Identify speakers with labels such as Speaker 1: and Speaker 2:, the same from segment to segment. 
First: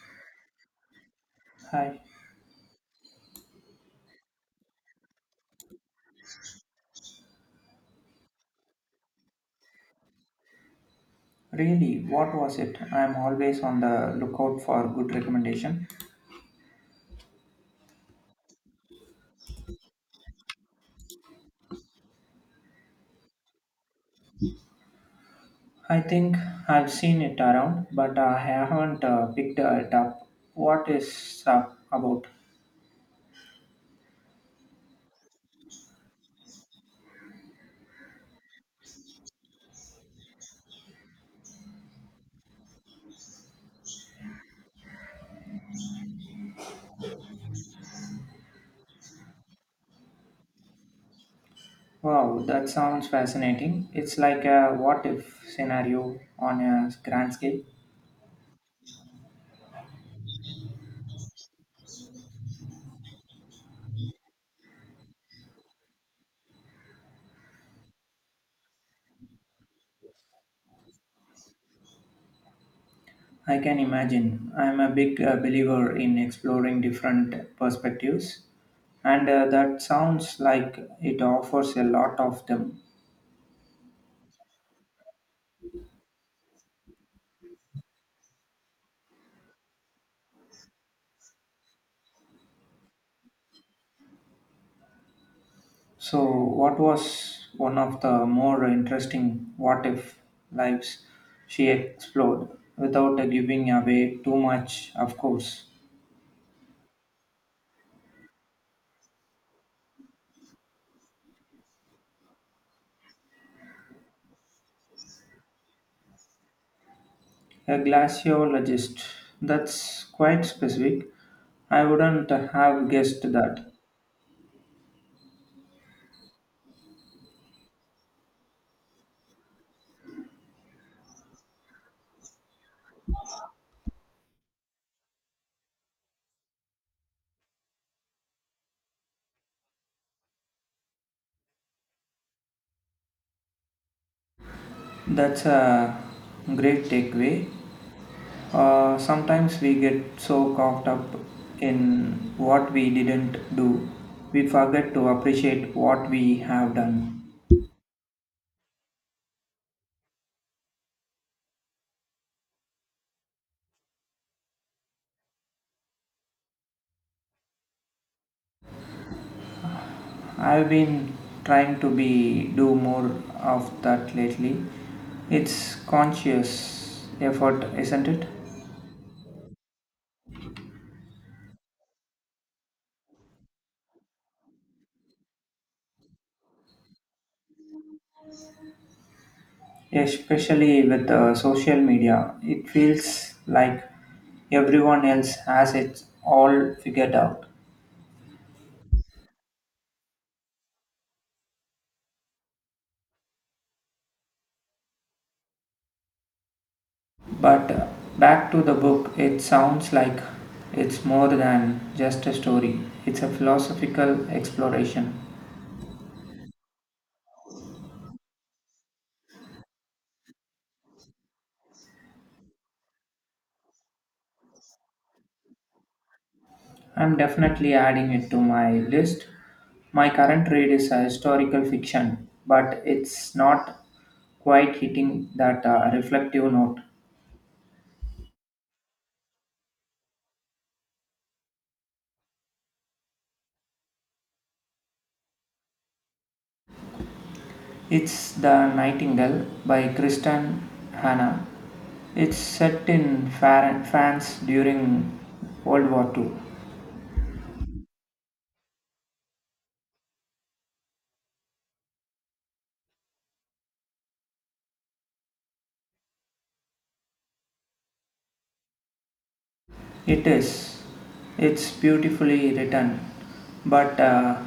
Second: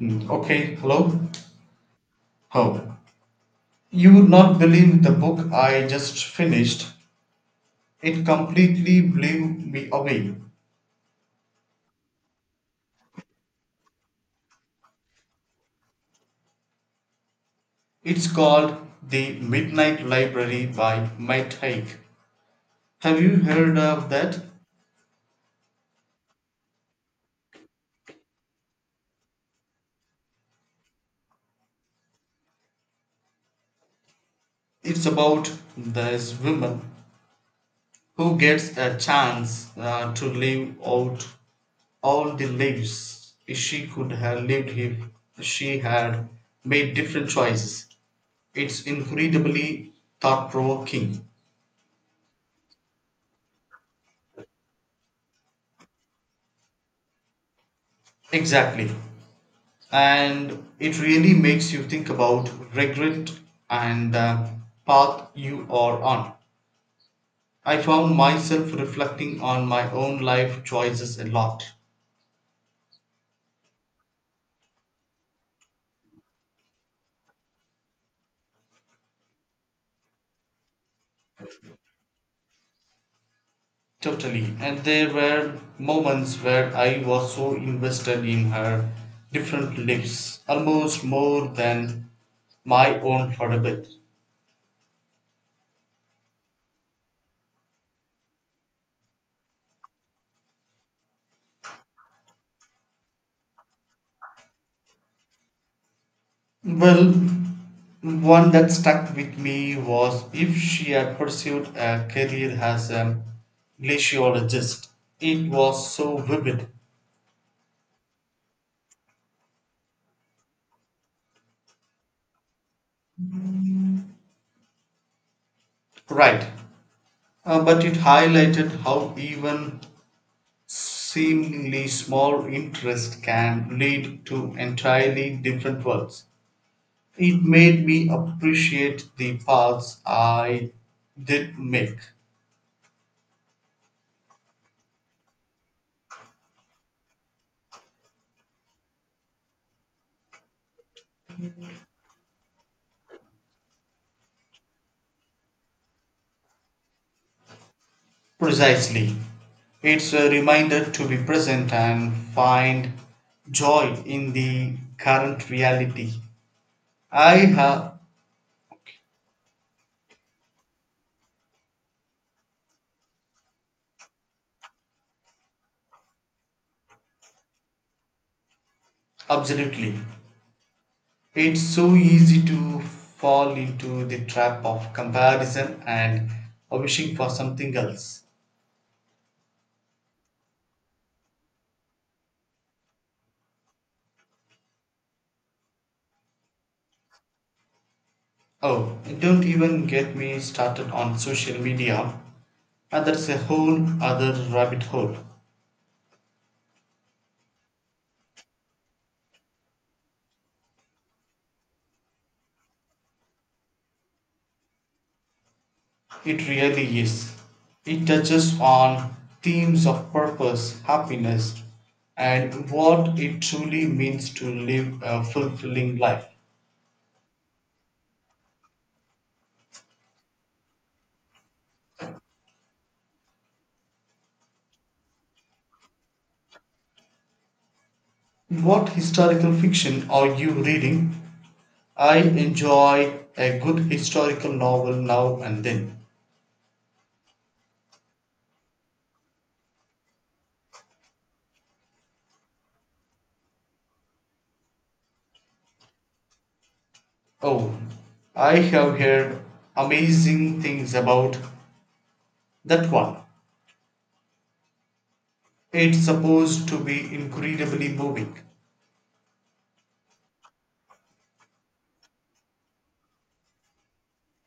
Speaker 1: Okay, hello.
Speaker 2: Hi.
Speaker 1: Oh, you would not believe the book I just finished. It completely blew me away.
Speaker 2: Really, what was it? I'm always on the lookout for good recommendation.
Speaker 1: It's called The Midnight Library by Matt Haig. Have you heard of that?
Speaker 2: I think I've seen it around, but I haven't picked it up. What is up about?
Speaker 1: It's about this woman who gets a chance to live out all the lives she could have lived if she had made different choices. It's incredibly thought provoking.
Speaker 2: Wow, that sounds fascinating. It's like a what if scenario on a grand scale.
Speaker 1: Exactly. And it really makes you think about regret and the path you are on. I found myself reflecting on my own life choices a lot.
Speaker 2: I can imagine. I'm a big believer in exploring different perspectives, and that sounds like it offers a lot of them.
Speaker 1: Totally. And there were moments where I was so invested in her different lives, almost more than my own for a bit.
Speaker 2: So, what was one of the more interesting what if lives she explored without giving away too much, of course?
Speaker 1: Well, one that stuck with me was if she had pursued a career as a glaciologist. It was so vivid.
Speaker 2: A glaciologist. That's quite specific. I wouldn't have guessed that.
Speaker 1: Right. But it highlighted how even seemingly small interest can lead to entirely different worlds. It made me appreciate the paths I did make.
Speaker 2: That's a great takeaway. Sometimes we get so caught up in what we didn't do, we forget to appreciate what we have done.
Speaker 1: Precisely. It's a reminder to be present and find joy in the current reality. I have
Speaker 2: I've been trying to be do more of that lately. It's conscious effort, isn't it?
Speaker 1: absolutely. It's so easy to fall into the trap of comparison and wishing for something else.
Speaker 2: Especially with social media, it feels like everyone else has it all figured out.
Speaker 1: Oh, don't even get me started on social media, and that's a whole other rabbit hole.
Speaker 2: But back to the book, it sounds like it's more than just a story. It's a philosophical exploration.
Speaker 1: It really is. It touches on themes of purpose, happiness, and what it truly means to live a fulfilling life.
Speaker 2: I'm definitely adding it to my list. My current read is a historical fiction, but it's not quite hitting that reflective note.
Speaker 1: What historical fiction are you reading? I enjoy a good historical novel now and then.
Speaker 2: It's The Nightingale by Kristen Hanna. It's set in France during World War Two.
Speaker 1: Oh, I have heard amazing things about that one. It's supposed to be incredibly moving.
Speaker 2: It is. It's beautifully written, but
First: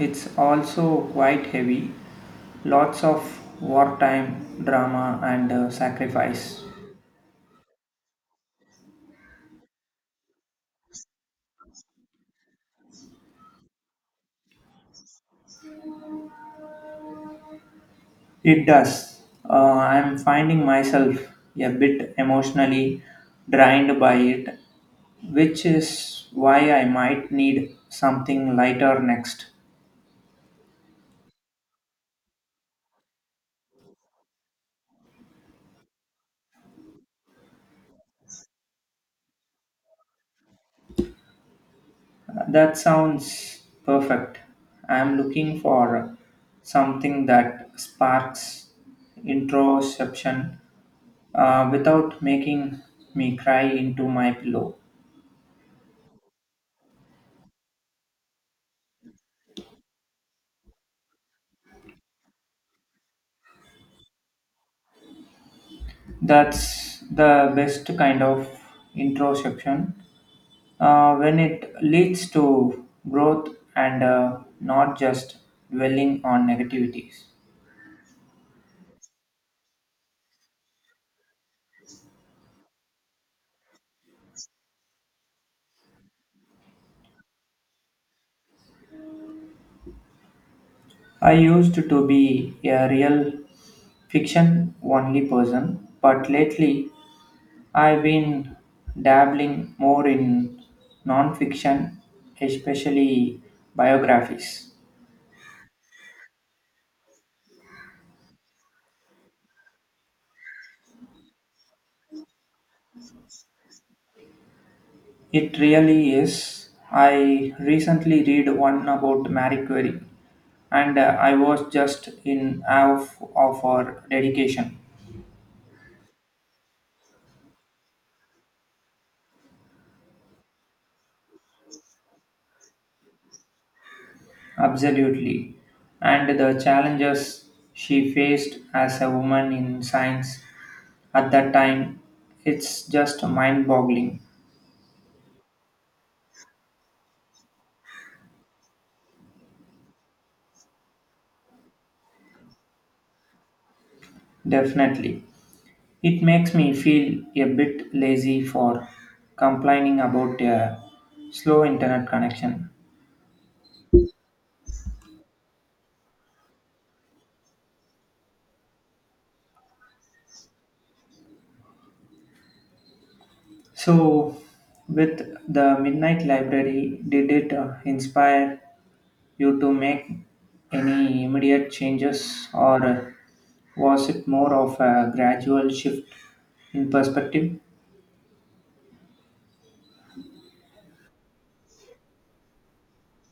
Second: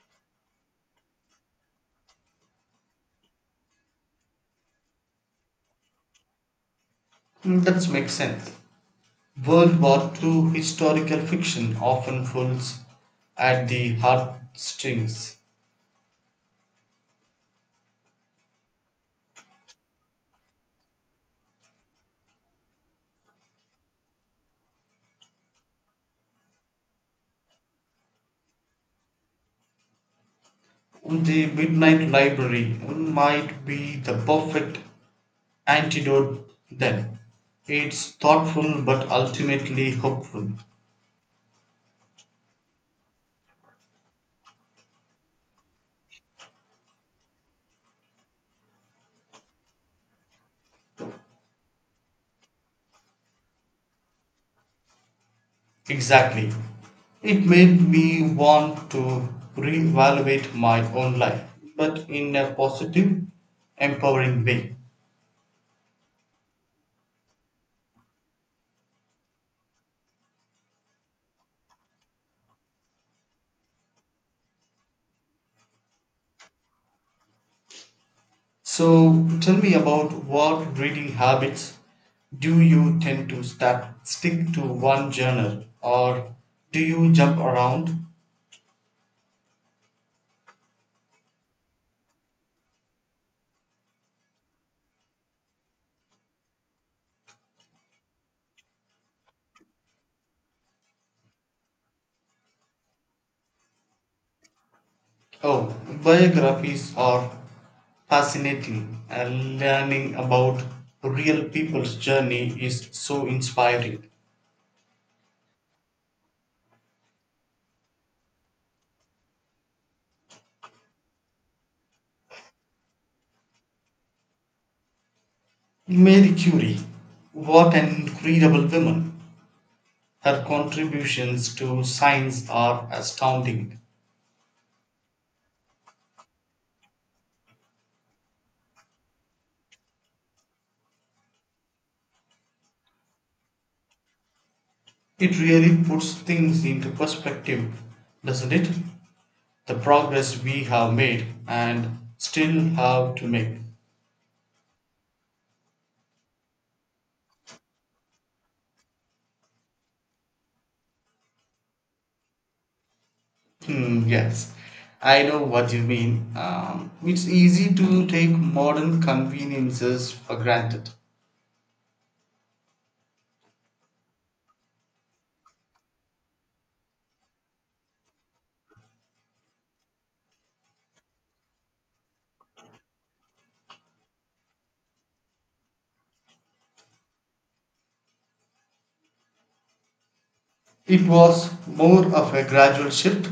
Speaker 2: it's also quite heavy. Lots of wartime drama and sacrifice.
Speaker 1: That makes sense. World War Two historical fiction often pulls at the heartstrings.
Speaker 2: It does. Uh, I'm finding myself a bit emotionally drained by it, which is why I might need something lighter next.
Speaker 1: The Midnight Library might be the perfect antidote then. It's thoughtful but ultimately hopeful.
Speaker 2: That sounds perfect. I'm looking for something that sparks introspection without making me cry into my pillow.
Speaker 1: Exactly. It made me want to reevaluate my own life, but in a positive, empowering way.
Speaker 2: That's the best kind of introspection when it leads to growth and not just dwelling on negativities.
Speaker 1: So tell me about what reading habits do you tend to start, stick to one genre, or do you jump around?
Speaker 2: I used to be a real fiction only person, but lately I've been dabbling more in nonfiction, especially biographies.
Speaker 1: Oh, biographies are fascinating and learning about real people's journey is so inspiring.
Speaker 2: It really is. I recently read one about Marie Curie, and I was just in awe of her dedication.
Speaker 1: Mary Curie, what an incredible woman. Her contributions to science are astounding.
Speaker 2: Absolutely. And the challenges she faced as a woman in science at that time, it's just mind boggling.
Speaker 1: It really puts things into perspective, doesn't it? The progress we have made and still have to make.
Speaker 2: Definitely. It makes me feel a bit lazy for complaining about a slow internet connection.
Speaker 1: Hmm, yes, I know what you mean. It's easy to take modern conveniences for granted.
Speaker 2: So, with the Midnight Library, did it inspire you to make any immediate changes, or was it more of a gradual shift in perspective?
Speaker 1: It was more of a gradual shift.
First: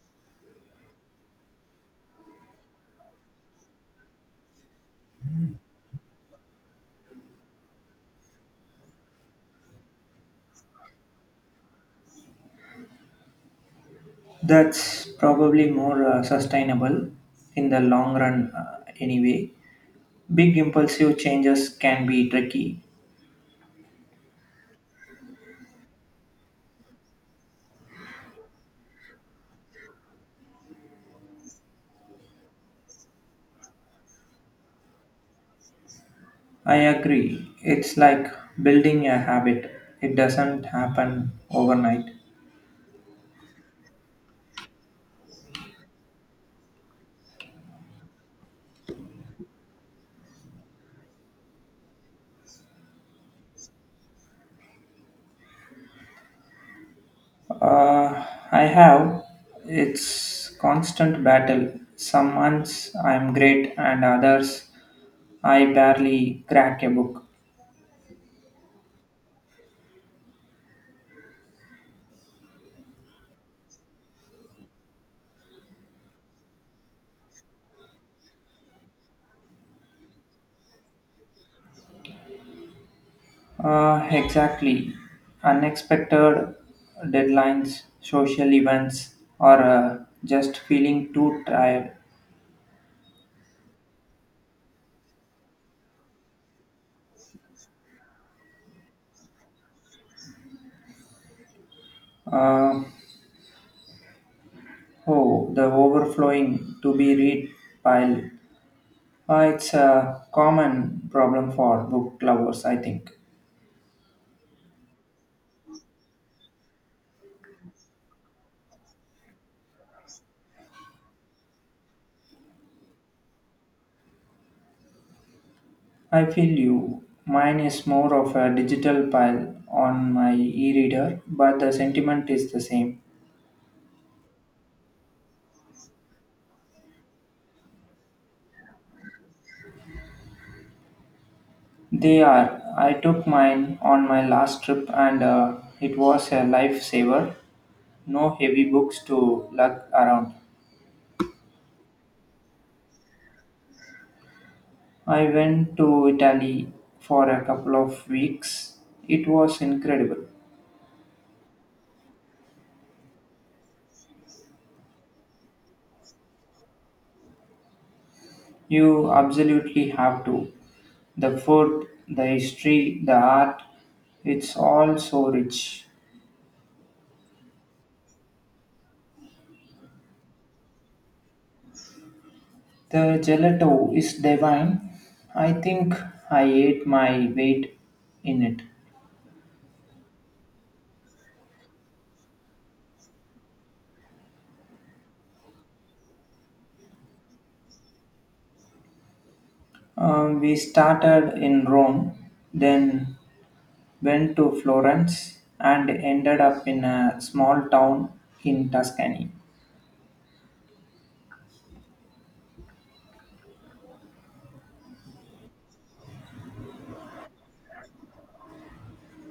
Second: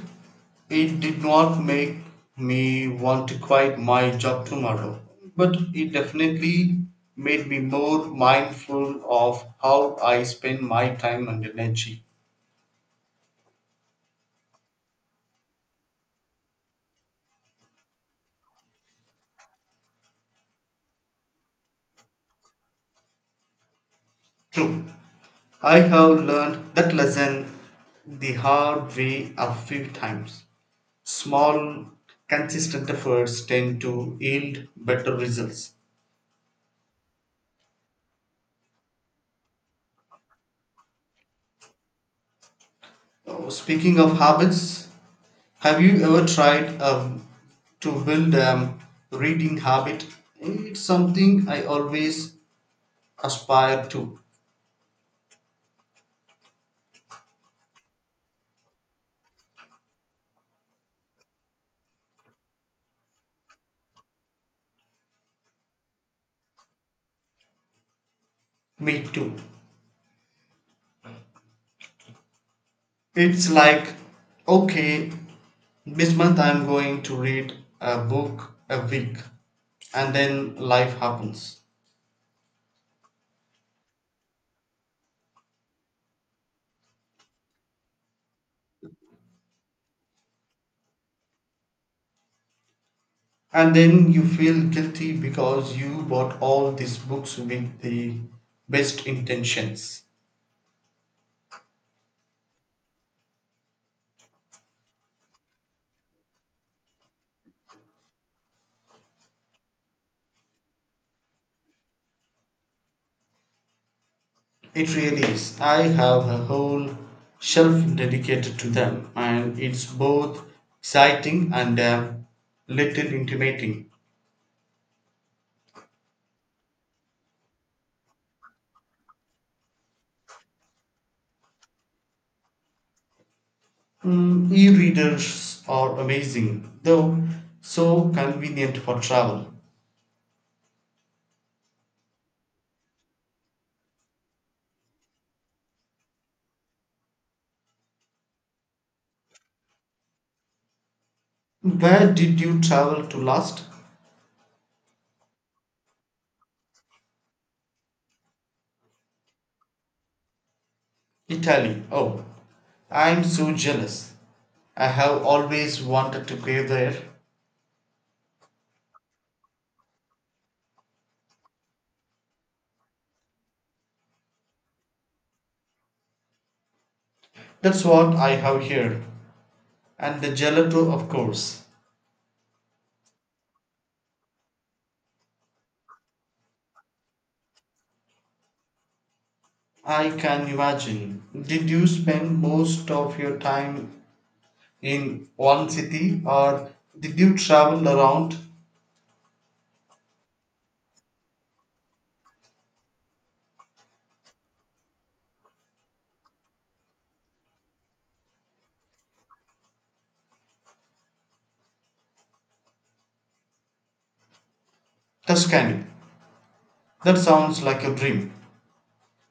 Speaker 1: It did not make me want to quit my job tomorrow, but it definitely made me more mindful of how I spend my time and energy.
Speaker 2: That's probably more sustainable in the long run, anyway. Big impulsive changes can be tricky,
Speaker 1: True. I have learned that lesson the hard way a few times. Small, consistent efforts tend to yield better results.
Speaker 2: I agree. It's like building a habit. It doesn't happen overnight.
Speaker 1: Oh, speaking of habits, have you ever tried to build a reading habit? It's something I always aspire to.
Speaker 2: Uh, I have. It's constant battle. Some months I'm great, and others I barely crack a book.
Speaker 1: Me too. It's like, okay, this month I'm going to read a book a week, and then life happens.
Speaker 2: Exactly. Unexpected deadlines, social events, or just feeling too tired.
Speaker 1: And then you feel guilty because you bought all these books with the best intentions.
Speaker 2: Uh, oh, the overflowing to be read pile. It's a common problem for book lovers, I think.
Speaker 1: It really is. I have a whole shelf dedicated to them, and it's both exciting and a little intimating.
Speaker 2: I feel you. Mine is more of a digital pile on my e reader, but the sentiment is the same.
Speaker 1: E-readers are amazing, though so convenient for travel.
Speaker 2: They are. I took mine on my last trip and it was a lifesaver. No heavy books to lug around.
Speaker 1: Where did you travel to last?
Speaker 2: I went to Italy for a couple of weeks. It was incredible.
Speaker 1: Italy. Oh, I'm so jealous. I have always wanted to go there.
Speaker 2: You absolutely have to. The food, the history, the art, it's all so rich.
Speaker 1: That's what I have here. And the gelato, of course.
Speaker 2: The gelato is divine. I think I ate my weight in it.
Speaker 1: I can imagine. Did you spend most of your time in one city or did you travel around?
Speaker 2: We started in Rome, then went to Florence, and ended up in a small town in Tuscany.
Speaker 1: Tuscany? That sounds like a dream.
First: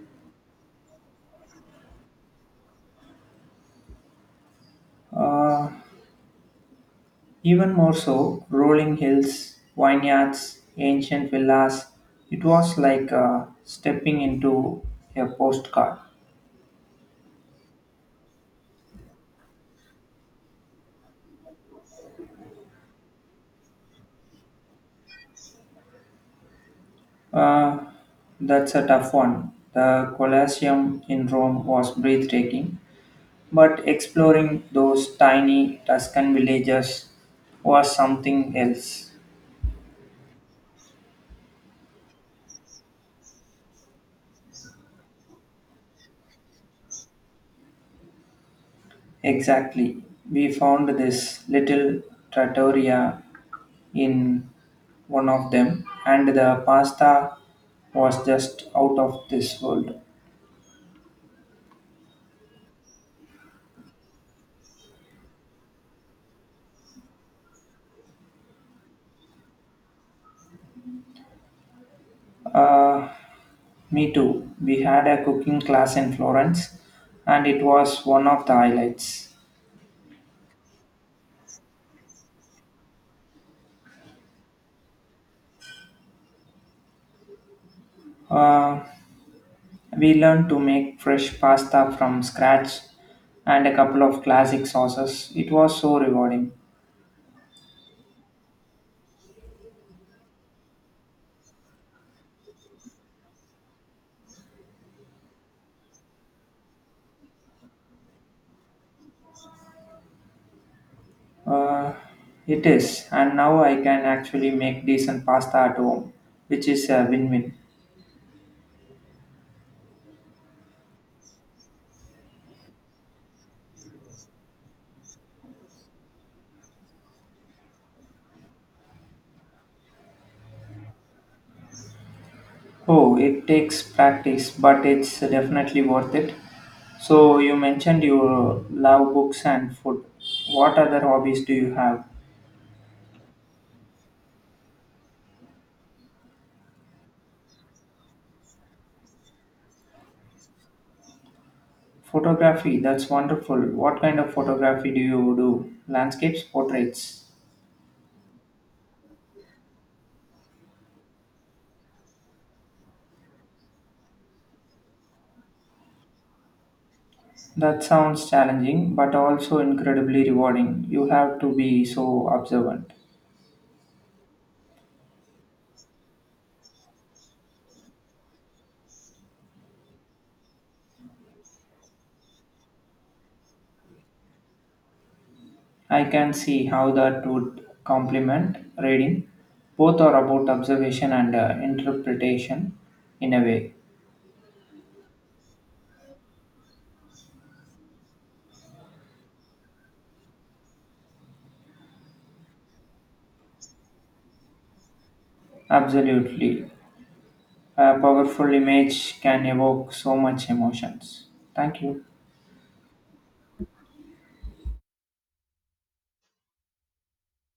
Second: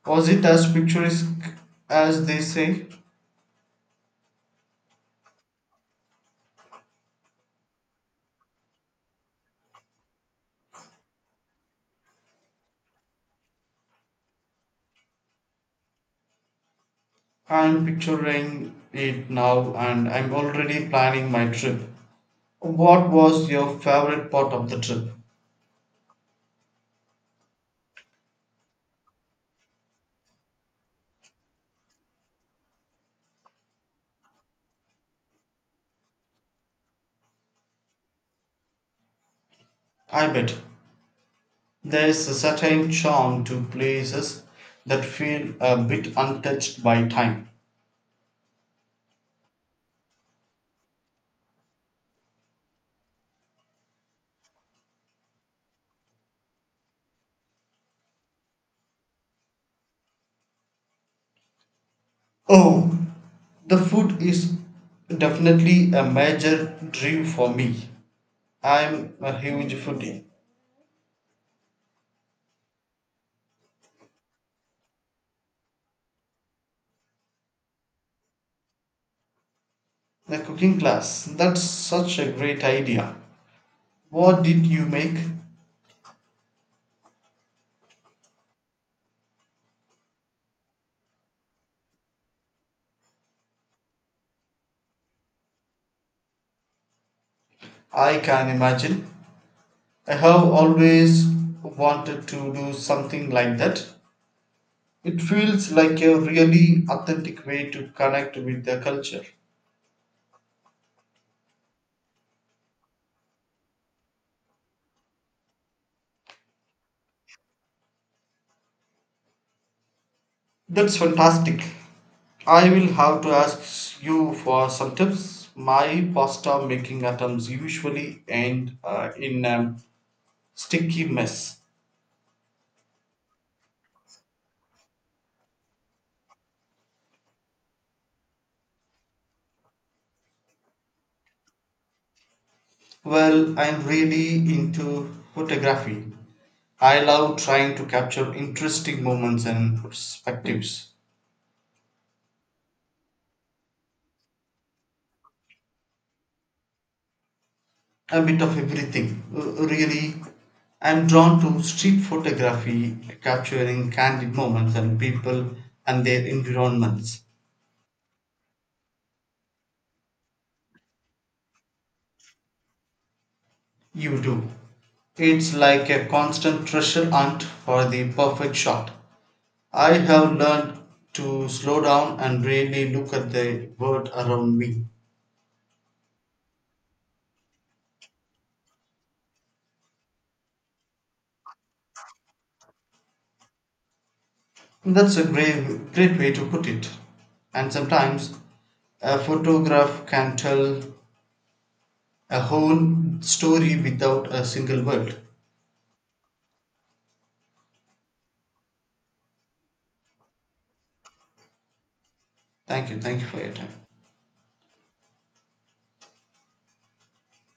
Speaker 1: Was it as picturesque as they say?
Speaker 2: Uh, even more so, rolling hills, vineyards, ancient villas. It was like stepping into a postcard.
Speaker 1: I'm picturing it now and I'm already planning my trip. What was your favorite part of the trip?
Speaker 2: Uh, that's a tough one. The Colosseum in Rome was breathtaking, but exploring those tiny Tuscan villages was something else.
Speaker 1: I bet there's a certain charm to places that feel a bit untouched by time.
Speaker 2: Exactly. We found this little trattoria in one of them, and the pasta was just out of this world.
Speaker 1: Oh, the food is definitely a major dream for me. I'm a huge foodie.
Speaker 2: Uh, me too. We had a cooking class in Florence, and it was one of the highlights.
Speaker 1: The cooking class, that's such a great idea. What did you make?
Speaker 2: Uh, We learned to make fresh pasta from scratch and a couple of classic sauces. It was so rewarding.
Speaker 1: I can imagine. I have always wanted to do something like that. It feels like a really authentic way to connect with the culture.
Speaker 2: Uh, it is, and now I can actually make decent pasta at home, which is a win win.
Speaker 1: That's fantastic. I will have to ask you for some tips. My pasta making attempts usually end in a sticky mess.
Speaker 2: Oh, it takes practice, but it's definitely worth it. So, you mentioned you love books and food. What other hobbies do you have?
Speaker 1: Well, I'm really into photography. I love trying to capture interesting moments and perspectives.
Speaker 2: Photography, that's wonderful. What kind of photography do you do? Landscapes, portraits?
Speaker 1: A bit of everything. Really, I'm drawn to street photography, capturing candid moments and people and their environments.
Speaker 2: That sounds challenging, but also incredibly rewarding. You have to be so observant.
Speaker 1: You do. It's like a constant treasure hunt for the perfect shot. I have learned to slow down and really look at the world around me.
Speaker 2: I can see how that would complement reading. Both are about observation and interpretation in a way.
Speaker 1: That's a great way to put it. And sometimes a photograph can tell a whole story without a single word.
Speaker 2: Absolutely. A powerful image can evoke so much emotions. Thank you.
Speaker 1: Thank you. Thank you for your time.